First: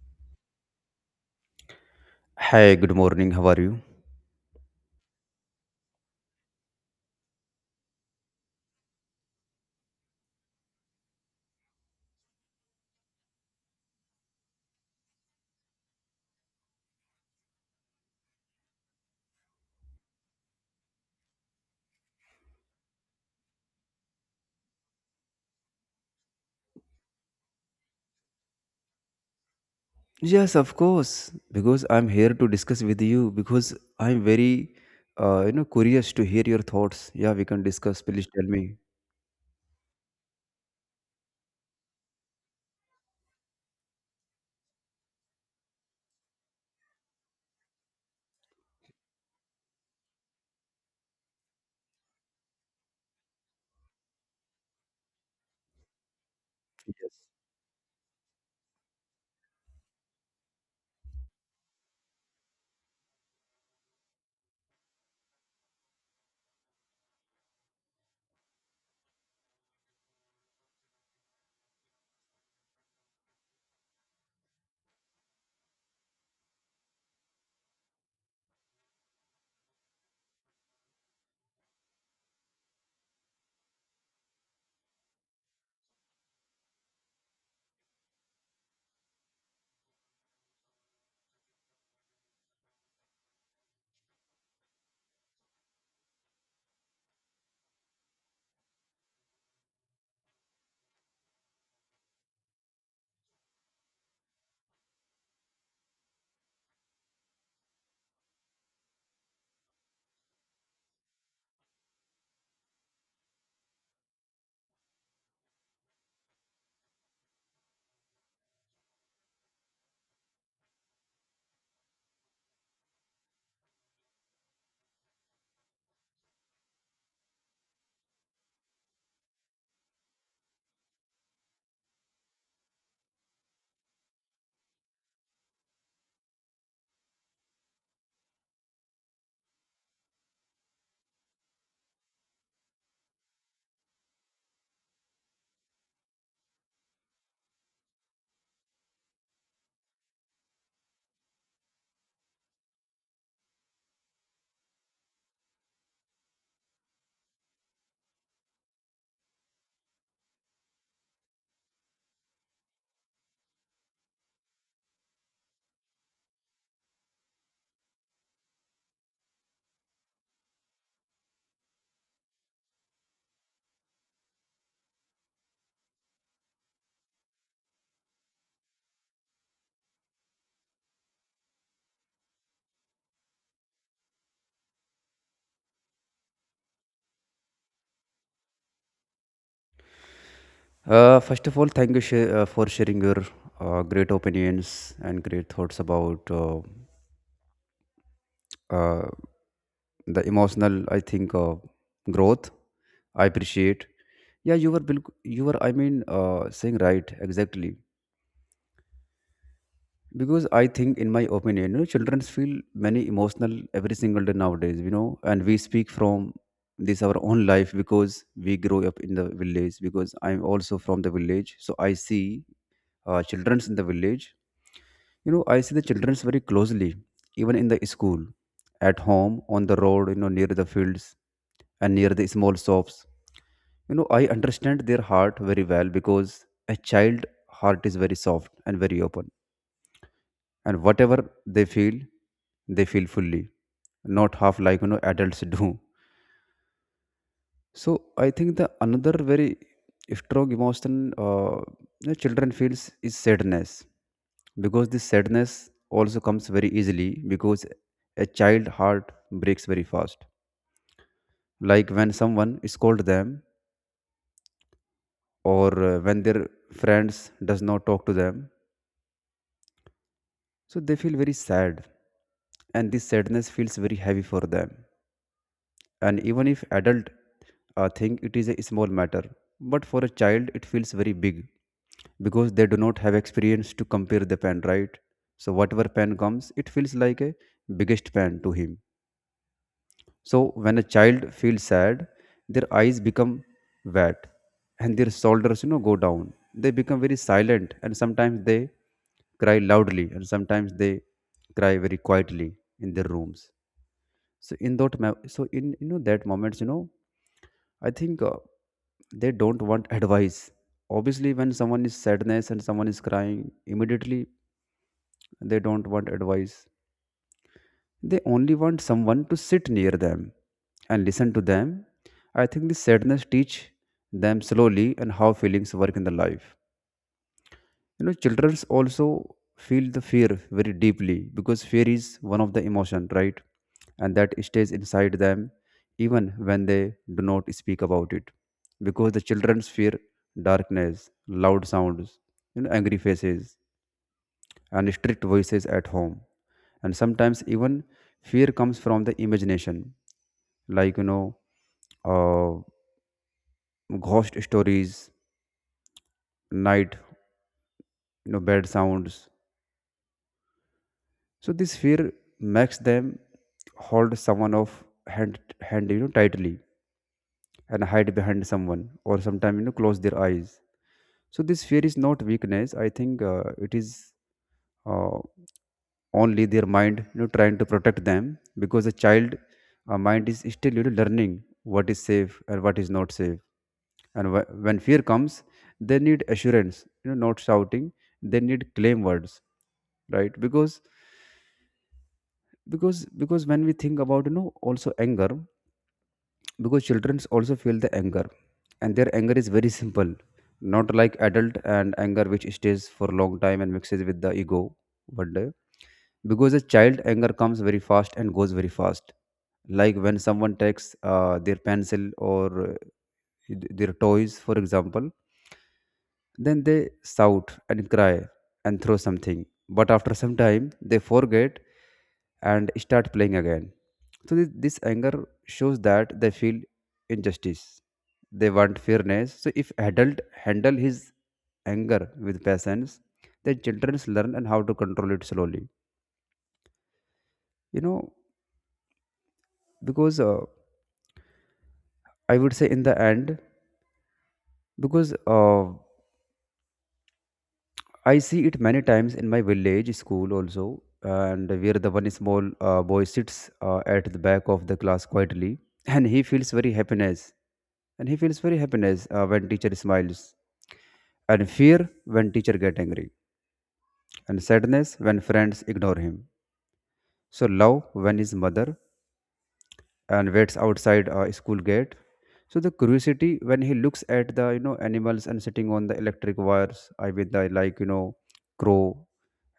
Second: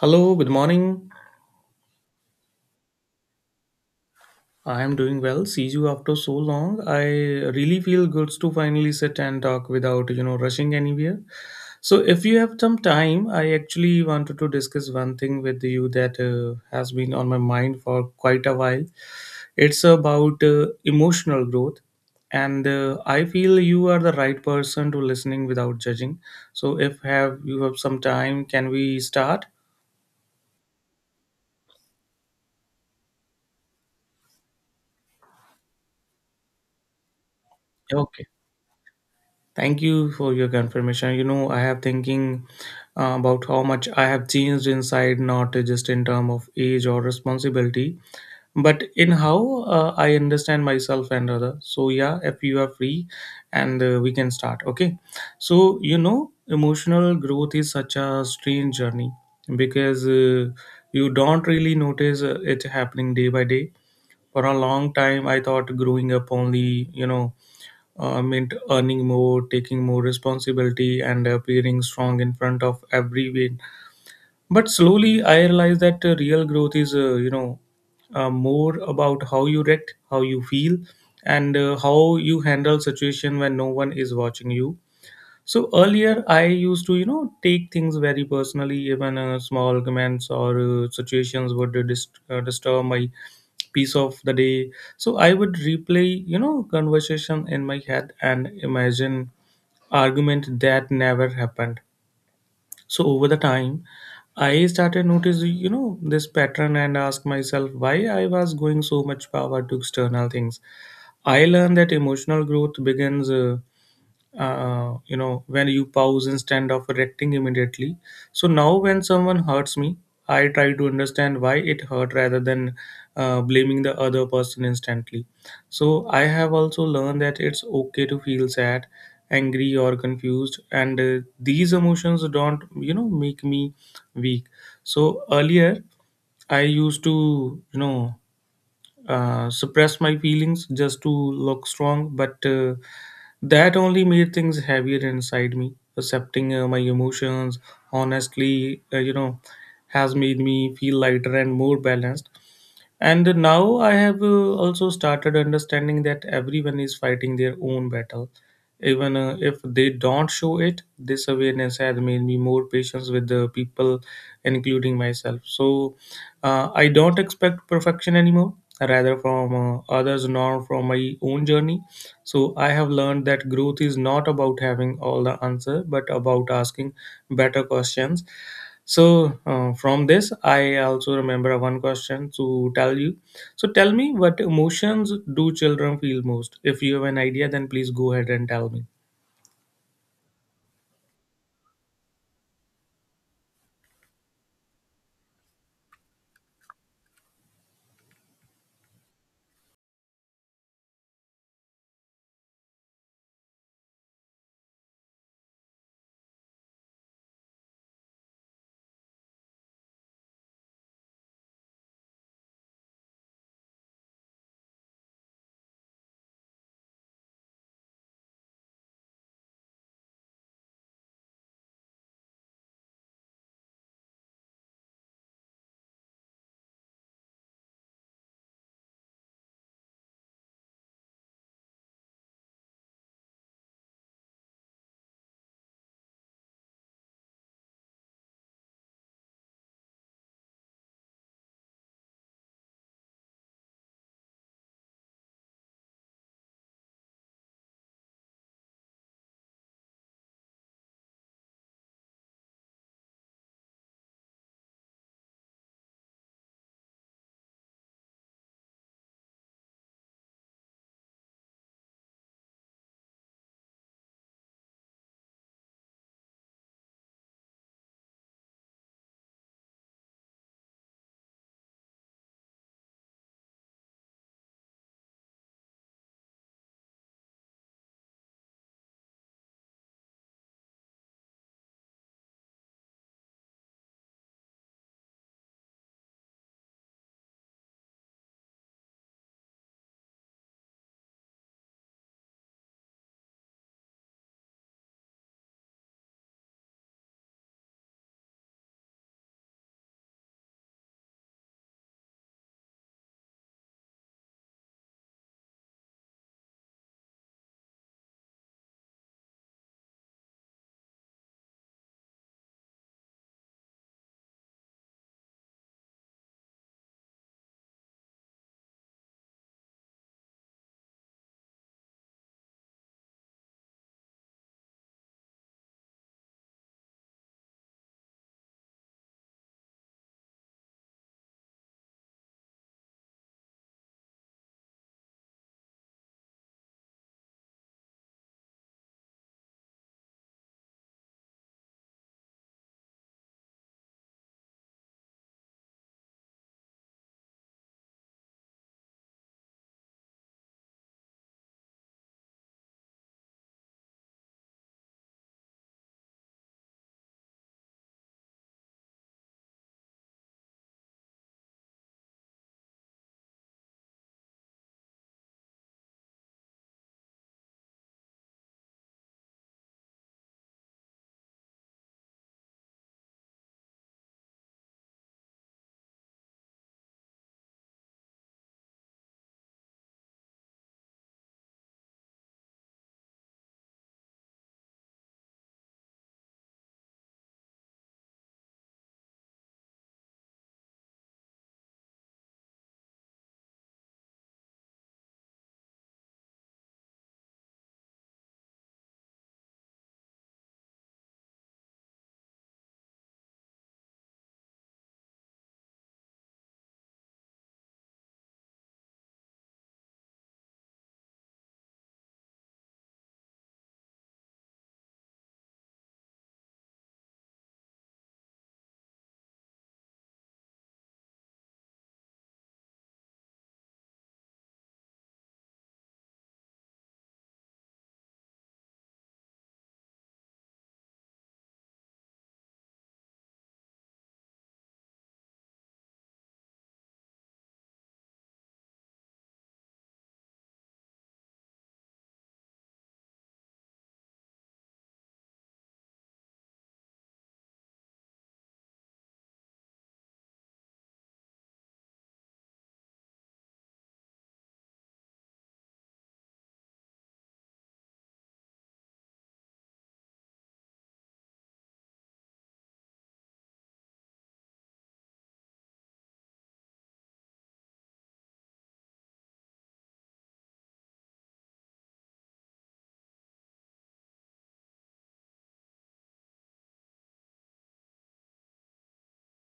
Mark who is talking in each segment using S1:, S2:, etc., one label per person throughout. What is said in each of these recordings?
S1: Hello, good morning.
S2: Hi, good morning. How are you?
S1: I am doing well. See you after so long. I really feel good to finally sit and talk without, rushing anywhere. So, if you have some time, I actually wanted to discuss one thing with you that has been on my mind for quite a while. It's about emotional growth and I feel you are the right person to listening without judging. So, if have you have some time, can we start?
S2: Yes, of course. Because I'm here to discuss with you because I'm very curious to hear your thoughts. Yeah, we can discuss.
S1: Okay.
S2: Please tell me.
S1: Thank you for your confirmation. I have thinking about how much I have changed inside, not just in term of age or responsibility, but in how I understand myself and other. So yeah, if you are free, and we can start. Okay, so emotional
S2: Yes.
S1: growth is such a strange journey because you don't really notice it happening day by day. For a long time, I thought growing up only, meant earning more, taking more responsibility, and appearing strong in front of everyone. But slowly, I realized that real growth is, more about how you react, how you feel, and how you handle situation when no one is watching you. So earlier, I used to, take things very personally. Even small comments or situations would disturb my piece of the day. So I would replay conversation in my head and imagine argument that never happened. So over the time, I started notice, this pattern and ask myself why I was going so much power to external things. I learned that emotional growth begins when you pause instead of reacting immediately. So now when someone hurts me, I try to understand why it hurt rather than blaming the other person instantly. So I have also learned that it's okay to feel sad, angry, or confused, and these emotions don't make me weak. So earlier, I used to suppressed my feelings just to look strong, but that only made things heavier inside me. Accepting my emotions honestly, has made me feel lighter and more balanced. And now I have also started understanding that everyone is fighting their own battle. Even if they don't show it, this awareness has made me more patient with the people, including myself. So I don't expect perfection anymore, rather from others nor from my own journey. So I have learned that growth is not about having all the answer, but about asking better questions. So from this, I also remember one question to tell you. So tell me, what emotions do children feel most? If you have an idea, then please go ahead and tell me.
S2: First of all, thank you for sharing your great opinions and great thoughts about uh, the emotional, I think, growth. I appreciate. Yeah, you were. Saying right exactly. Because I think in my opinion, children feel many emotional every single day nowadays, and we speak from this our own life because we grow up in the village. Because I'm also from the village, so I see children's in the village. I see the children's very closely, even in the school, at home, on the road, near the fields and near the small shops. I understand their heart very well because a child heart is very soft and very open, and whatever they feel, they feel fully, not half like, adults do. So I think the another very strong emotion, uh, children feels is sadness, because this sadness also comes very easily because a child heart breaks very fast, like when someone scold them, or when their friends does not talk to them. So they feel very sad, and this sadness feels very heavy for them. And even if adult think it is a small matter, but for a child it feels very big, because they do not have experience to compare the pen, right? So whatever pen comes, it feels like a biggest pen to him. So when a child feels sad, their eyes become wet and their shoulders, go down. They become very silent, and sometimes they cry loudly, and sometimes they cry very quietly in their rooms. So in so in, that moments, I think they don't want advice. Obviously, when someone is sadness and someone is crying, immediately they don't want advice. They only want someone to sit near them and listen to them. I think the sadness teach them slowly and how feelings work in the life. You know, children also feel the fear very deeply, because fear is one of the emotion, right? And that stays inside them even when they do not speak about it, because the children's fear darkness, loud sounds, angry faces and strict voices at home. And sometimes even fear comes from the imagination, like, uh, ghost stories, night, bad sounds. So this fear makes them hold someone of hand, tightly, and hide behind someone, or sometimes, close their eyes. So this fear is not weakness. I think it is uh, only their mind, trying to protect them, because a child mind is still, learning what is safe and what is not safe. And when fear comes, they need assurance. You know, not shouting. They need claim words, right? Because when we think about, also anger, because children also feel the anger, and their anger is very simple, not like adult and anger which stays for a long time and mixes with the ego one day. Because a child anger comes very fast and goes very fast, like when someone takes their pencil, or their toys, for example, then they shout and cry and throw something. But after some time, they forget and start playing again. So, this anger shows that they feel injustice. They want fairness. So, if adult handle his anger with patience, then children learn and how to control it slowly. You know, because I would say in the end, because I see it many times in my village school also, and where the one small boy sits at the back of the class quietly, and he feels very happiness, and he feels very happiness when teacher smiles, and fear when teacher get angry, and sadness when friends ignore him. So love when his mother and waits outside school gate. So the curiosity when he looks at the, animals and sitting on the electric wires, I mean the like, crow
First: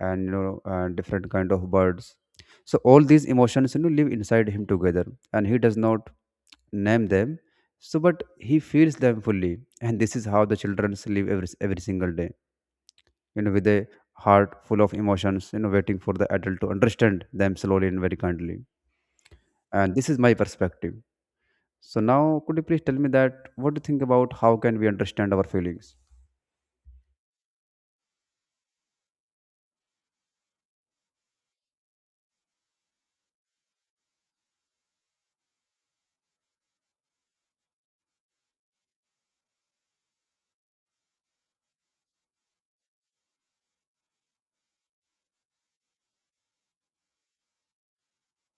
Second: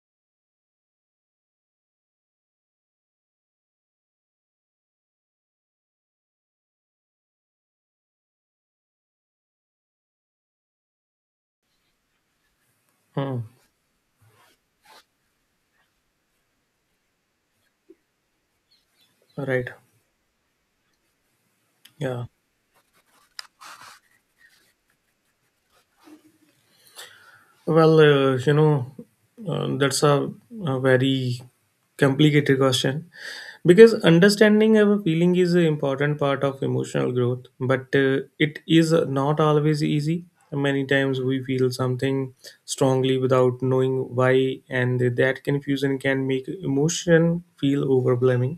S2: and, different kind of birds. So all these emotions, live inside him together, and he does not name them. So but he feels them fully, and this is how the children live every single day,
S1: Hmm.
S2: with a heart full of emotions, waiting for the adult to understand them slowly and very kindly.
S1: Right.
S2: And this is my perspective. So
S1: Yeah.
S2: now could you please tell me that what do you think about how can we understand our feelings?
S1: Well, that's a very complicated question. Because understanding our feeling is an important part of emotional growth, but it is not always easy. Many times we feel something strongly without knowing why, and that confusion can make emotion feel overwhelming.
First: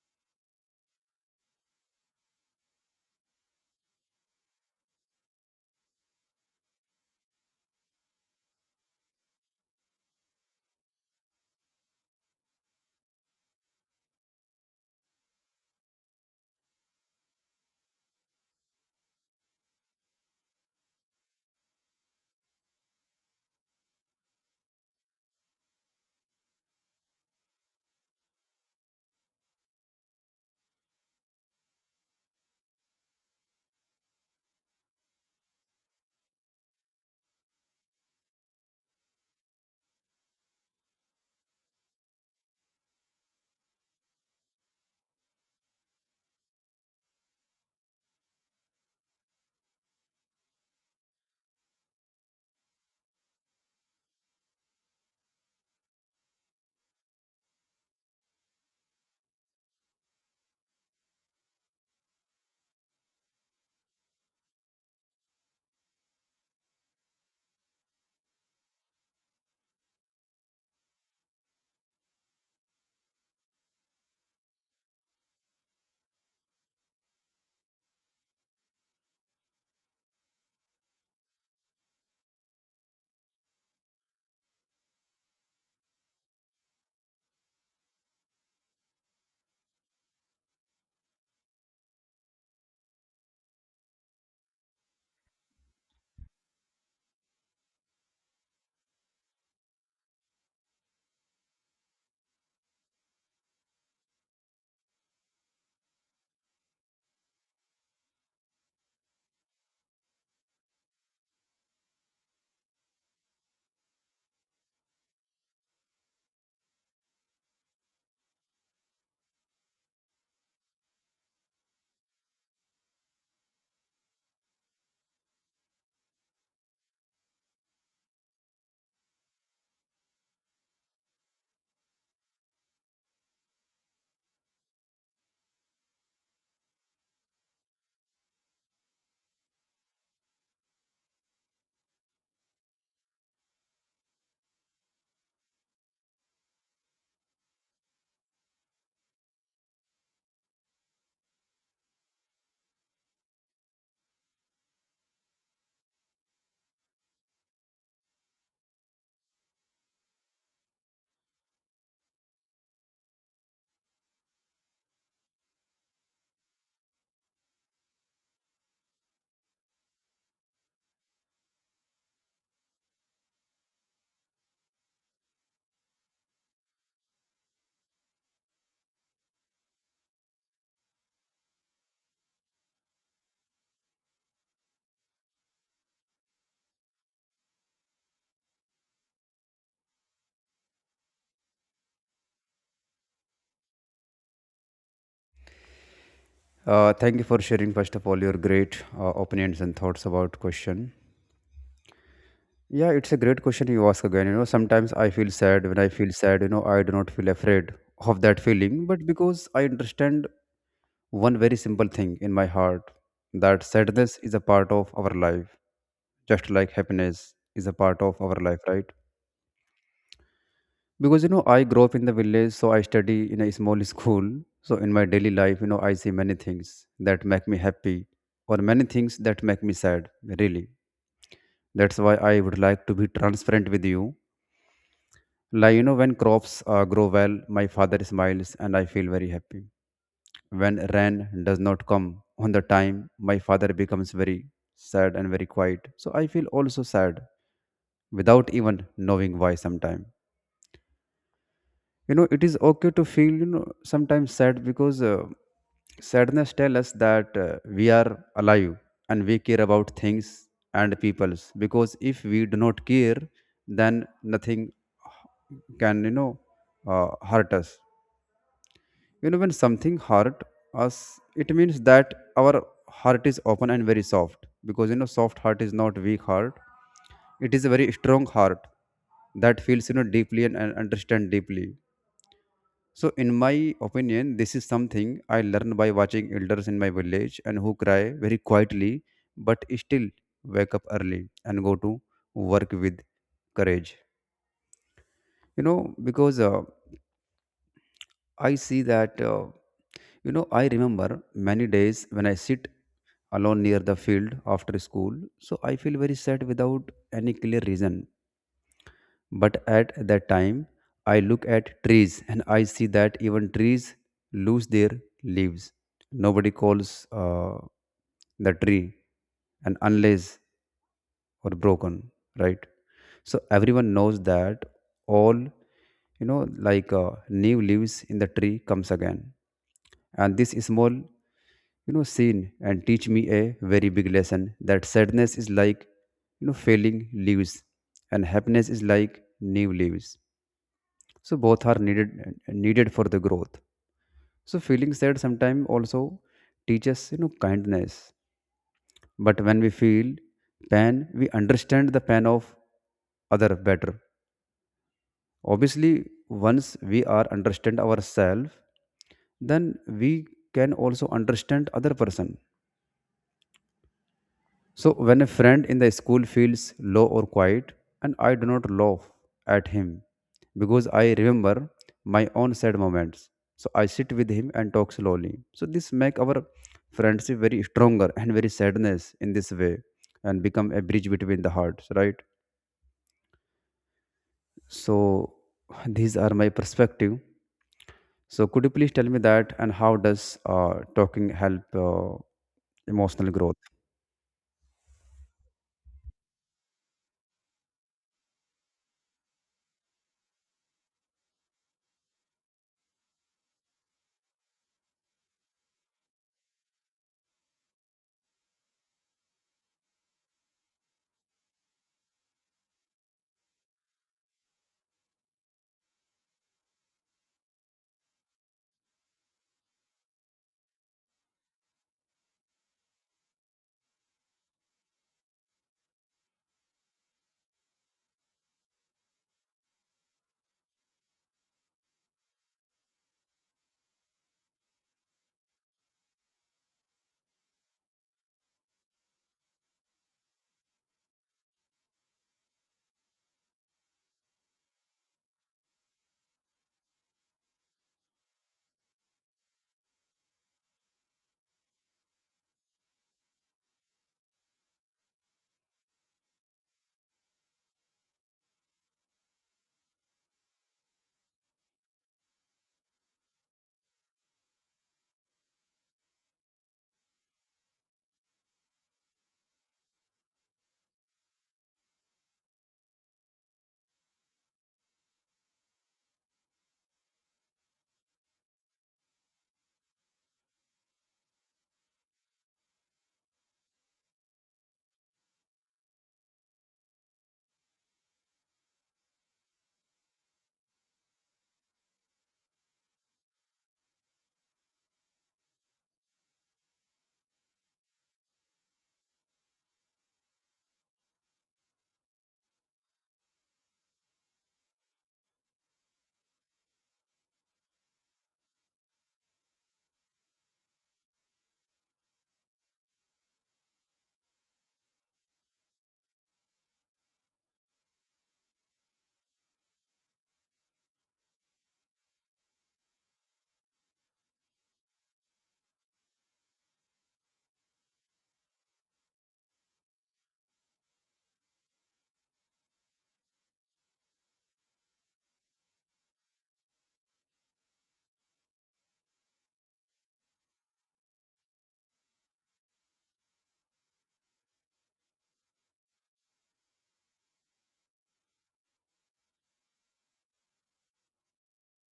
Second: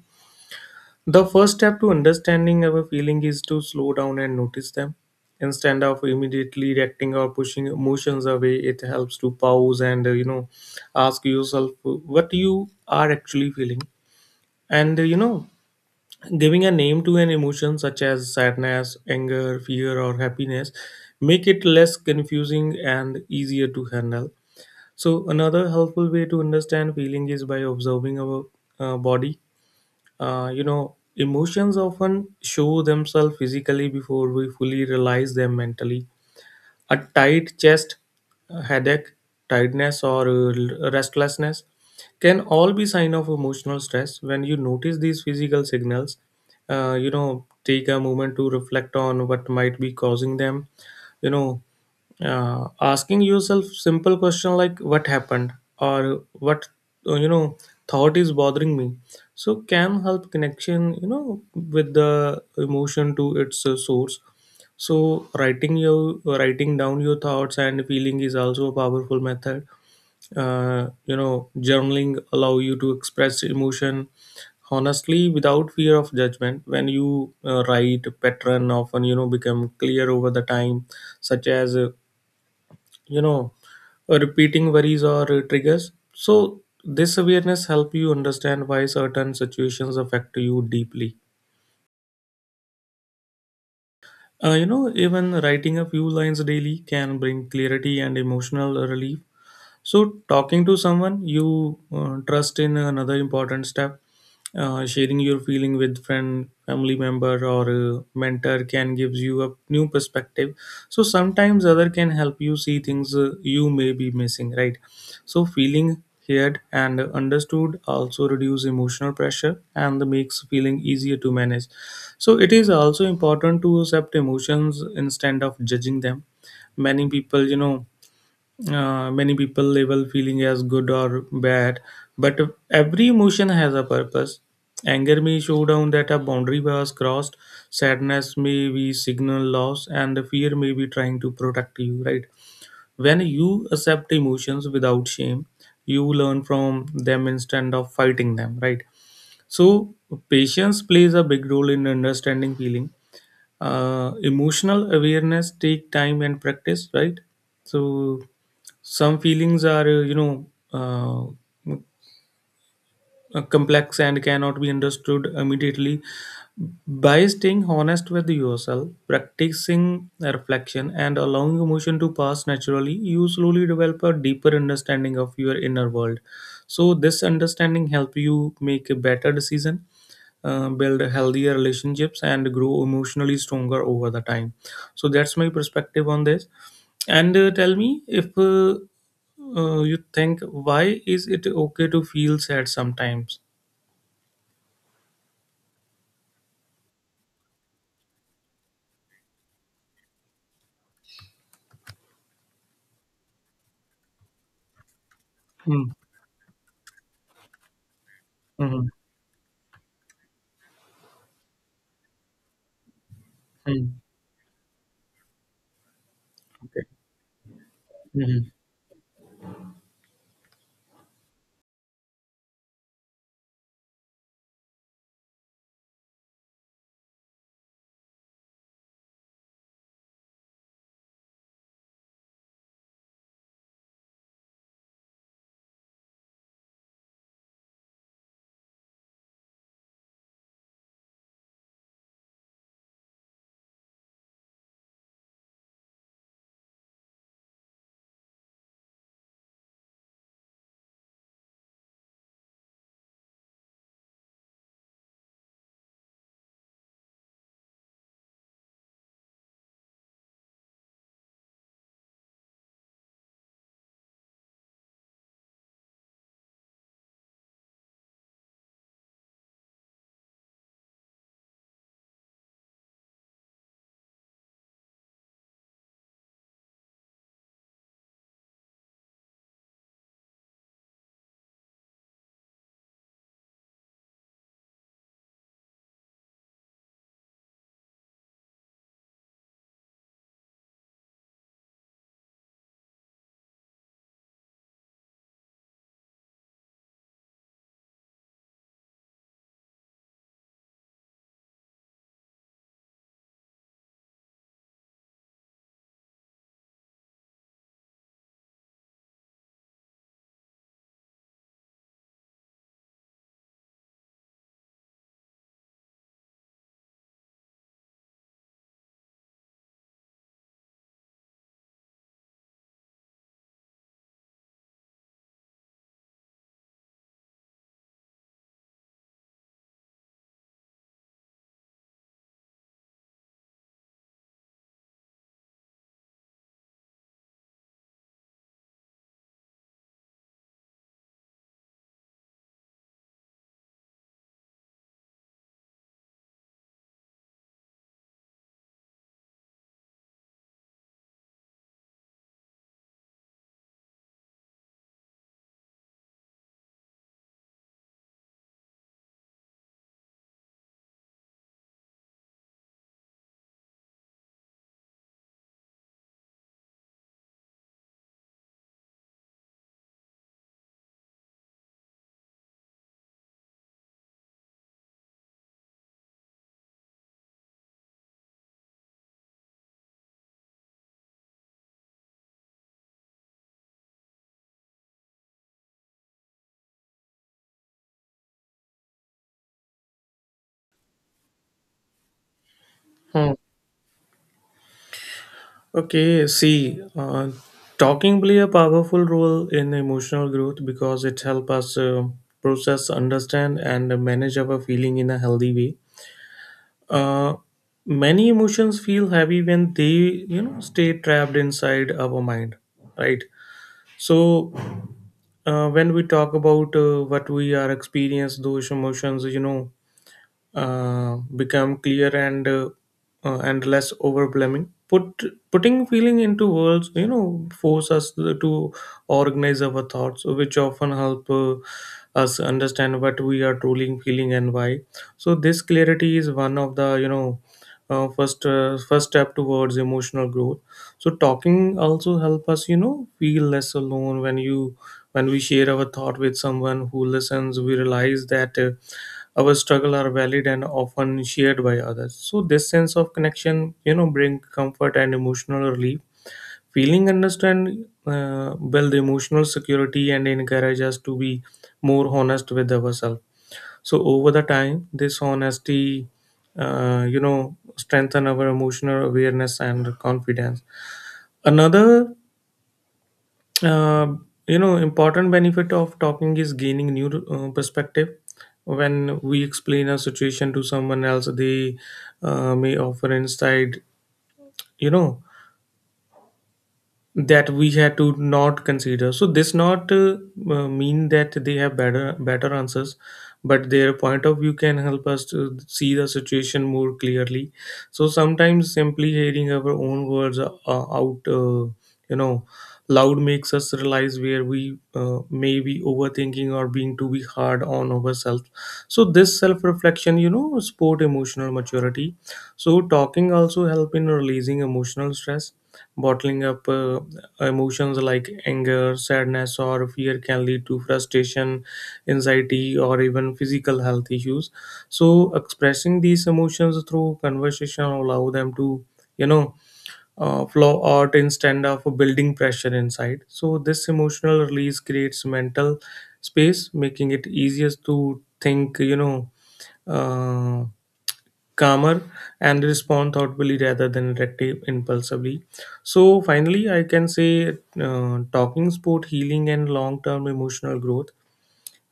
S1: The first step to understanding our feeling is to slow down and notice them. Instead of immediately reacting or pushing emotions away, it helps to pause and ask yourself what you are actually feeling. And giving a name to an emotion such as sadness, anger, fear, or happiness make it less confusing and easier to handle. So another helpful way to understand feeling is by observing our body. Emotions often show themselves physically before we fully realize them mentally. A tight chest, headache, tiredness, or restlessness can all be sign of emotional stress. When you notice these physical signals, take a moment to reflect on what might be causing them. You know, Asking yourself simple question like what happened or what uh, you know thought is bothering me so can help connection with the emotion to its source. So writing down your thoughts and feeling is also a powerful method. Journaling allow you to express emotion honestly without fear of judgment. When you write, pattern often become clear over the time, such as you know repeating worries or triggers. So this awareness help you understand why certain situations affect you deeply. Even writing a few lines daily can bring clarity and emotional relief. So, talking to someone you trust in another important step. Sharing your feeling with friend, family member, or mentor can gives you a new perspective. So sometimes other can help you see things you may be missing, right? So feeling heard and understood also reduce emotional pressure and makes feeling easier to manage. So it is also important to accept emotions instead of judging them. Many people, you know many people label feeling as good or bad, but every emotion has a purpose. Anger may show down that a boundary was crossed, sadness may be signal loss, and fear may be trying to protect you, right? When you accept emotions without shame, you learn from them instead of fighting them, right? So, patience plays a big role in understanding feeling. Emotional awareness take time and practice, right? So some feelings are uh, complex and cannot be understood immediately. By staying honest with yourself, practicing reflection, and allowing emotion to pass naturally, you slowly develop a deeper understanding of your inner world. So this understanding help you make a better decision, build healthier relationships, and grow emotionally stronger over the time. So that's my perspective on this. And tell me if you think, why is it okay to feel sad sometimes?
S2: Uh, thank you for sharing first of all your great opinions and thoughts about question. Yeah, it's a great question you ask again. You know, sometimes I feel sad. When I
S1: Hmm.
S2: feel sad, I do not feel afraid of that feeling,
S1: Mhm.
S2: but because I understand one very simple thing in my heart that
S1: Hmm.
S2: sadness is a part of our life, just like
S1: Okay.
S2: happiness is a part of our
S1: Mhm.
S2: life, right? Because, I grew up in the village, so I study in a small school. So in my daily life, I see many things that make me happy, or many things that make me sad, really. That's why I would like to be transparent with you. Like, when crops grow well, my father smiles and I feel very happy. When rain does not come on the time, my father becomes very sad and very quiet. So I feel also sad without even knowing why sometimes. You know, it is okay to feel, sometimes sad, because sadness tells us that we are alive and we care about things and peoples. Because if we do not care, then nothing can, hurt us. You know, when something hurt us, it means that our heart is open and very soft. Because, soft heart is not weak heart. It is a very strong heart that feels, deeply and, understand deeply. So, in my opinion, this is something I learned by watching elders in my village and who cry very quietly, but still wake up early and go to work with courage. You know, because I see that. You know, I remember many days when I sit alone near the field after school, so I feel very sad without any clear reason. But at that time, I look at trees and I see that even trees lose their leaves. Nobody calls the tree, and unless or broken, right? So everyone knows that all, you know like new leaves in the tree comes again. And this small, scene and teach me a very big lesson, that sadness is like, failing leaves, and happiness is like new leaves. So both are needed for the growth. So feeling sad sometimes also teaches, kindness, but when we feel pain, we understand the pain of other better. Obviously, once we are understand ourselves, then we can also understand other person. So when a friend in the school feels low or quiet, and I do not laugh at him because I remember my own sad moments. So I sit with him and talk slowly. So this make our friendship very stronger and very sadness in this way and become a bridge between the hearts, right? So these are my perspective. So could you please tell me that and how does talking help emotional
S1: Hmm.
S2: growth?
S1: Okay, see, talking play a powerful role in emotional growth because it helps us process, understand, and manage our feeling in a healthy way. Uh, Many emotions feel heavy when they, stay trapped inside our mind, right? So, when we talk about what we are experiencing, those emotions become clear and and less overwhelming. Putting feeling into words force us to organize our thoughts, which often help us understand what we are truly feeling and why. So this clarity is one of the first step towards emotional growth. So talking also help us feel less alone. When you when we share our thought with someone who listens, we realize that our struggle are valid and often shared by others. So this sense of connection bring comfort and emotional relief. Feeling understand build emotional security and encourage us to be more honest with ourselves. So over the time, this honesty strengthen our emotional awareness and confidence. Another uh, important benefit of talking is gaining new perspective. When we explain a situation to someone else, they may offer insight. You know, that we had to not consider. So this not mean that they have better answers, but their point of view can help us to see the situation more clearly. So sometimes simply hearing our own words out, you know, loud makes us realize where we may be overthinking or being too be hard on ourselves. So this self reflection support emotional maturity. So talking also help in releasing emotional stress. Bottling up emotions like anger, sadness, or fear can lead to frustration, anxiety, or even physical health issues. So, expressing these emotions through conversation allow them to, you know, flow out instead of building pressure inside. So, this emotional release creates mental space, making it easier to think, uh, calmer and respond thoughtfully rather than reactive impulsively. So finally I can say talking sport healing and long-term emotional growth.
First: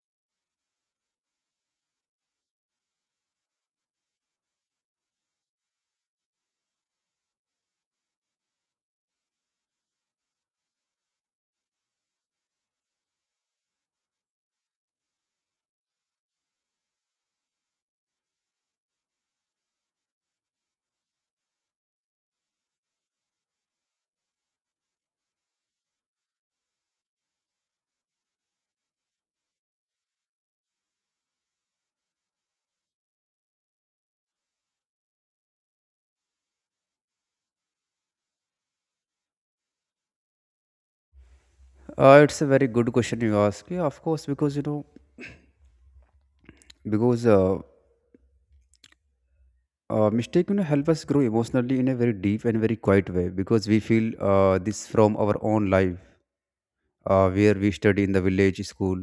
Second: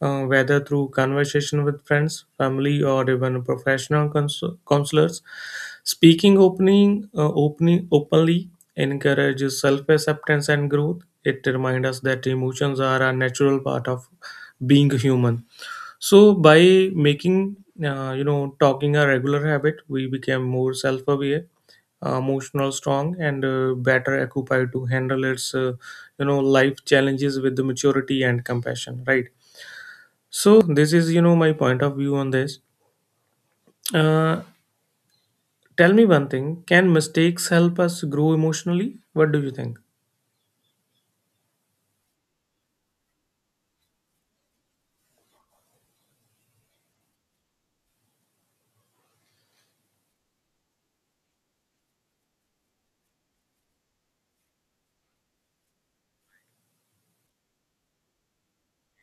S1: Whether through conversation with friends, family, or even professional counselors, speaking opening opening openly encourages self-acceptance and growth. It reminds us that emotions are a natural part of being human. So by making talking a regular habit, we became more self-aware, emotional strong, and better occupied to handle its life challenges with the maturity and compassion. Right. So this is my point of view on this. Uh, Tell me one thing: can mistakes help us grow emotionally? What do you think?
S2: It's a very good question you ask. Yeah, of course, because, because uh, mistake, help us grow emotionally in a very deep and very quiet way, because we feel this from our own life where we study in the village school.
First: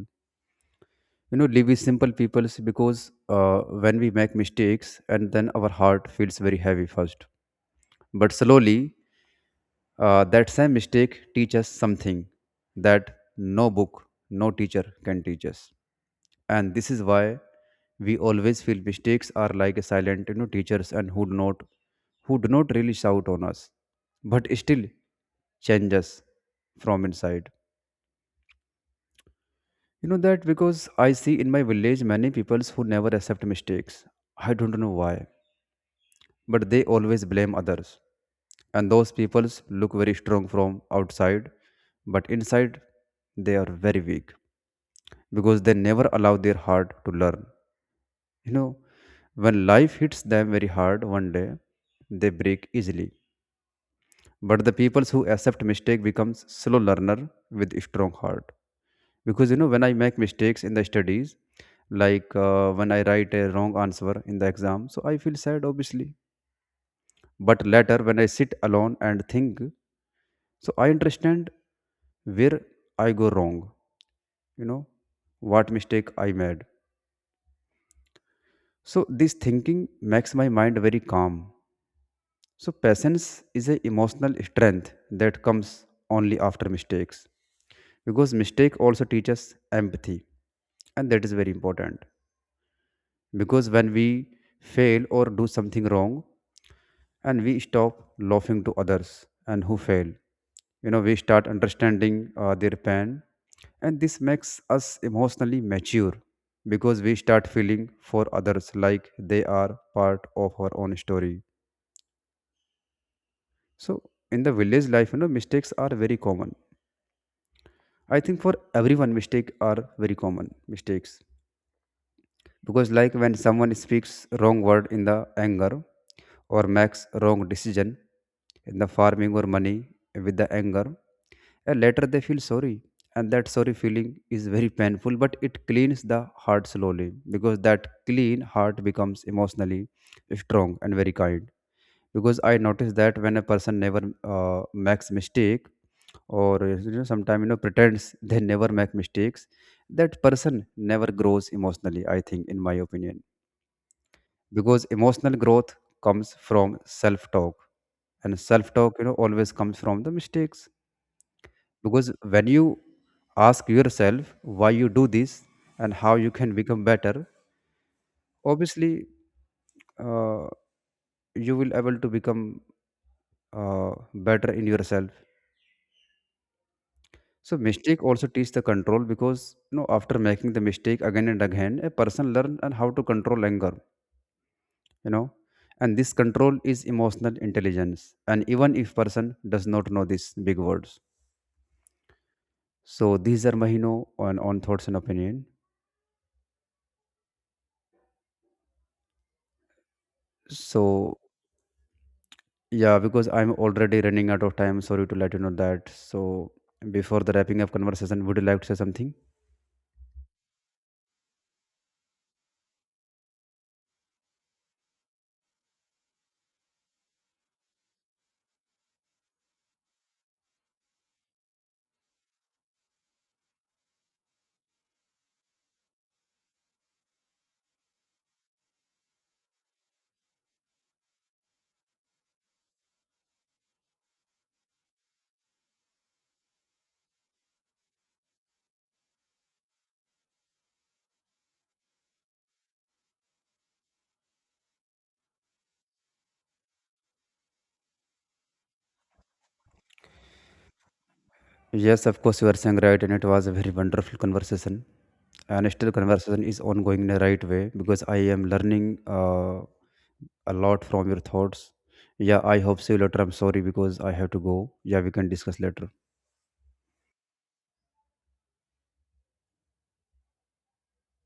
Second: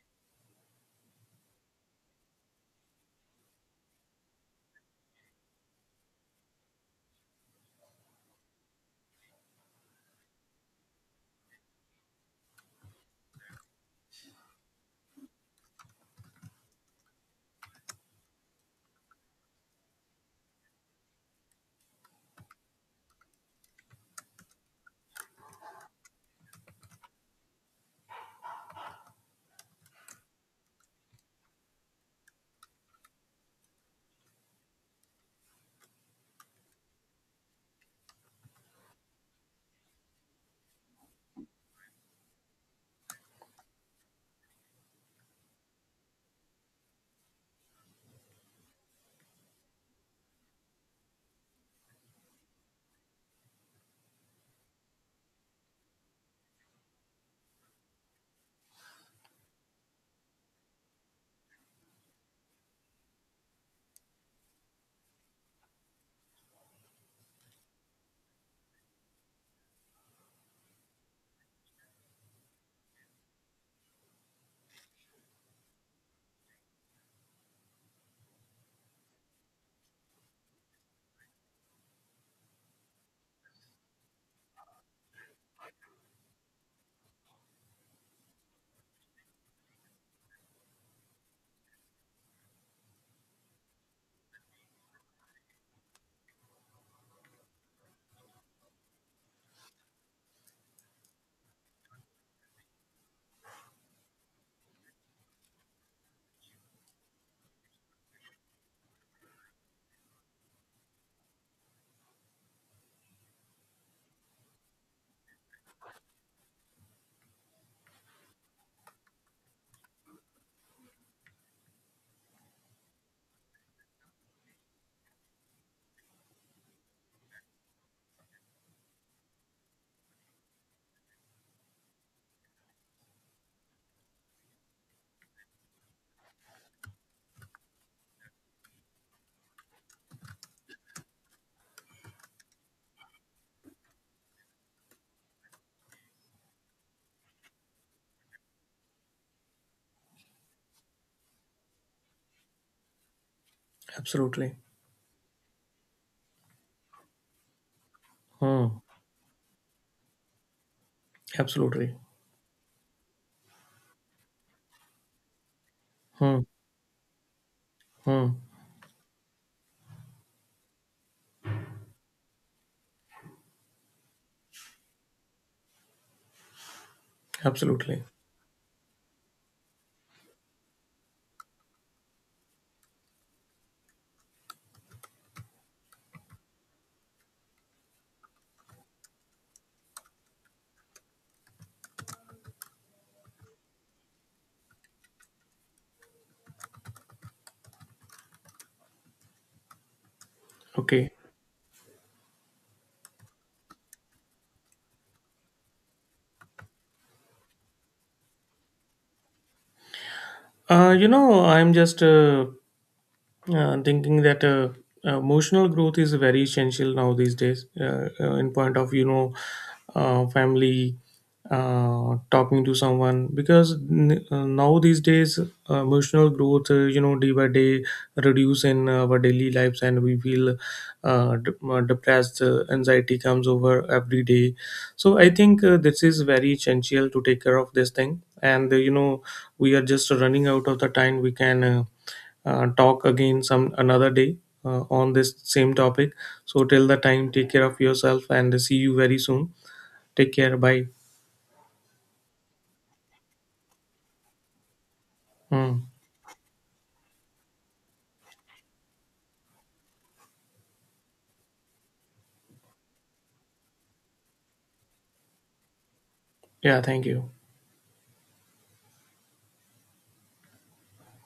S2: You know, live with simple people because when we make mistakes and then our heart feels very heavy first, but slowly that same mistake teaches something that no book, no teacher can teach us. And this is why we always feel mistakes are like a silent, teachers and who do not really shout on us, but still change us from inside. You know that because I see in my village many peoples who never accept mistakes. I don't know why, but they always blame others. And those peoples look very strong from outside, but inside they are very weak because they never allow their heart to learn. You know, when life hits them very hard one day, they break easily. But the peoples who accept mistake becomes slow learner with strong heart. Because, when I make mistakes in the studies, like when I write a wrong answer in the exam, so I feel sad, obviously. But later, when I sit alone and think, so I understand where I go wrong, you know, what mistake I made. So this thinking makes my mind very calm. So patience is a emotional strength that comes only after mistakes, because mistake also teaches empathy, and that is very important, because when we fail or do something wrong, and we stop laughing to others and who fail, we start understanding their pain, and this makes us emotionally mature, because we start feeling for others like they are part of our own story. So in the village life, mistakes are very common. I think for everyone mistake are very common mistakes, because like when someone speaks wrong word in the anger, or makes wrong decision in the farming or money with the anger, and later they feel sorry. And that sorry feeling is very painful, but it cleans the heart slowly, because that clean heart becomes emotionally strong and very kind. Because I notice that when a person never makes mistake, or, you know sometimes you know pretends they never make mistakes, that person never grows emotionally, I think in my opinion,
S1: Absolutely.
S2: because emotional growth comes from self talk, and
S1: Hmm.
S2: self talk, always comes from the mistakes.
S1: Absolutely.
S2: Because when you ask yourself why you do this and how you
S1: Hmm.
S2: can become better,
S1: Hmm.
S2: obviously uh, you will able to become uh, better in yourself. So
S1: Absolutely.
S2: mistake also teach the control, because, after making the mistake again and again, a person learn and how to control anger. You know, and this control is emotional intelligence. And even if person does not know these big words, so these are my, on thoughts and opinion.
S1: Okay.
S2: So yeah, because I'm already running out of time. Sorry to let you know that. So before the wrapping up conversation, would you like to say something?
S1: I'm just I'm thinking that emotional growth is very essential now these days in point of family, talking to someone because now these days emotional growth day by day reduce in our daily lives and we feel depressed, anxiety comes over every day. So I think this is very essential to take care of this thing. And we are just running out of the time. We can talk again some another day on this same topic. So till the time, take care of yourself and see you very soon. Take care. Bye.
S2: Yes, of course you are saying right, and it was a very wonderful conversation. And
S1: Mm.
S2: still conversation is ongoing in a right way, because I am learning a lot from your thoughts. Yeah, I hope see you later. I'm sorry because I have to go. Yeah, we can discuss later.
S1: Yeah. Thank you.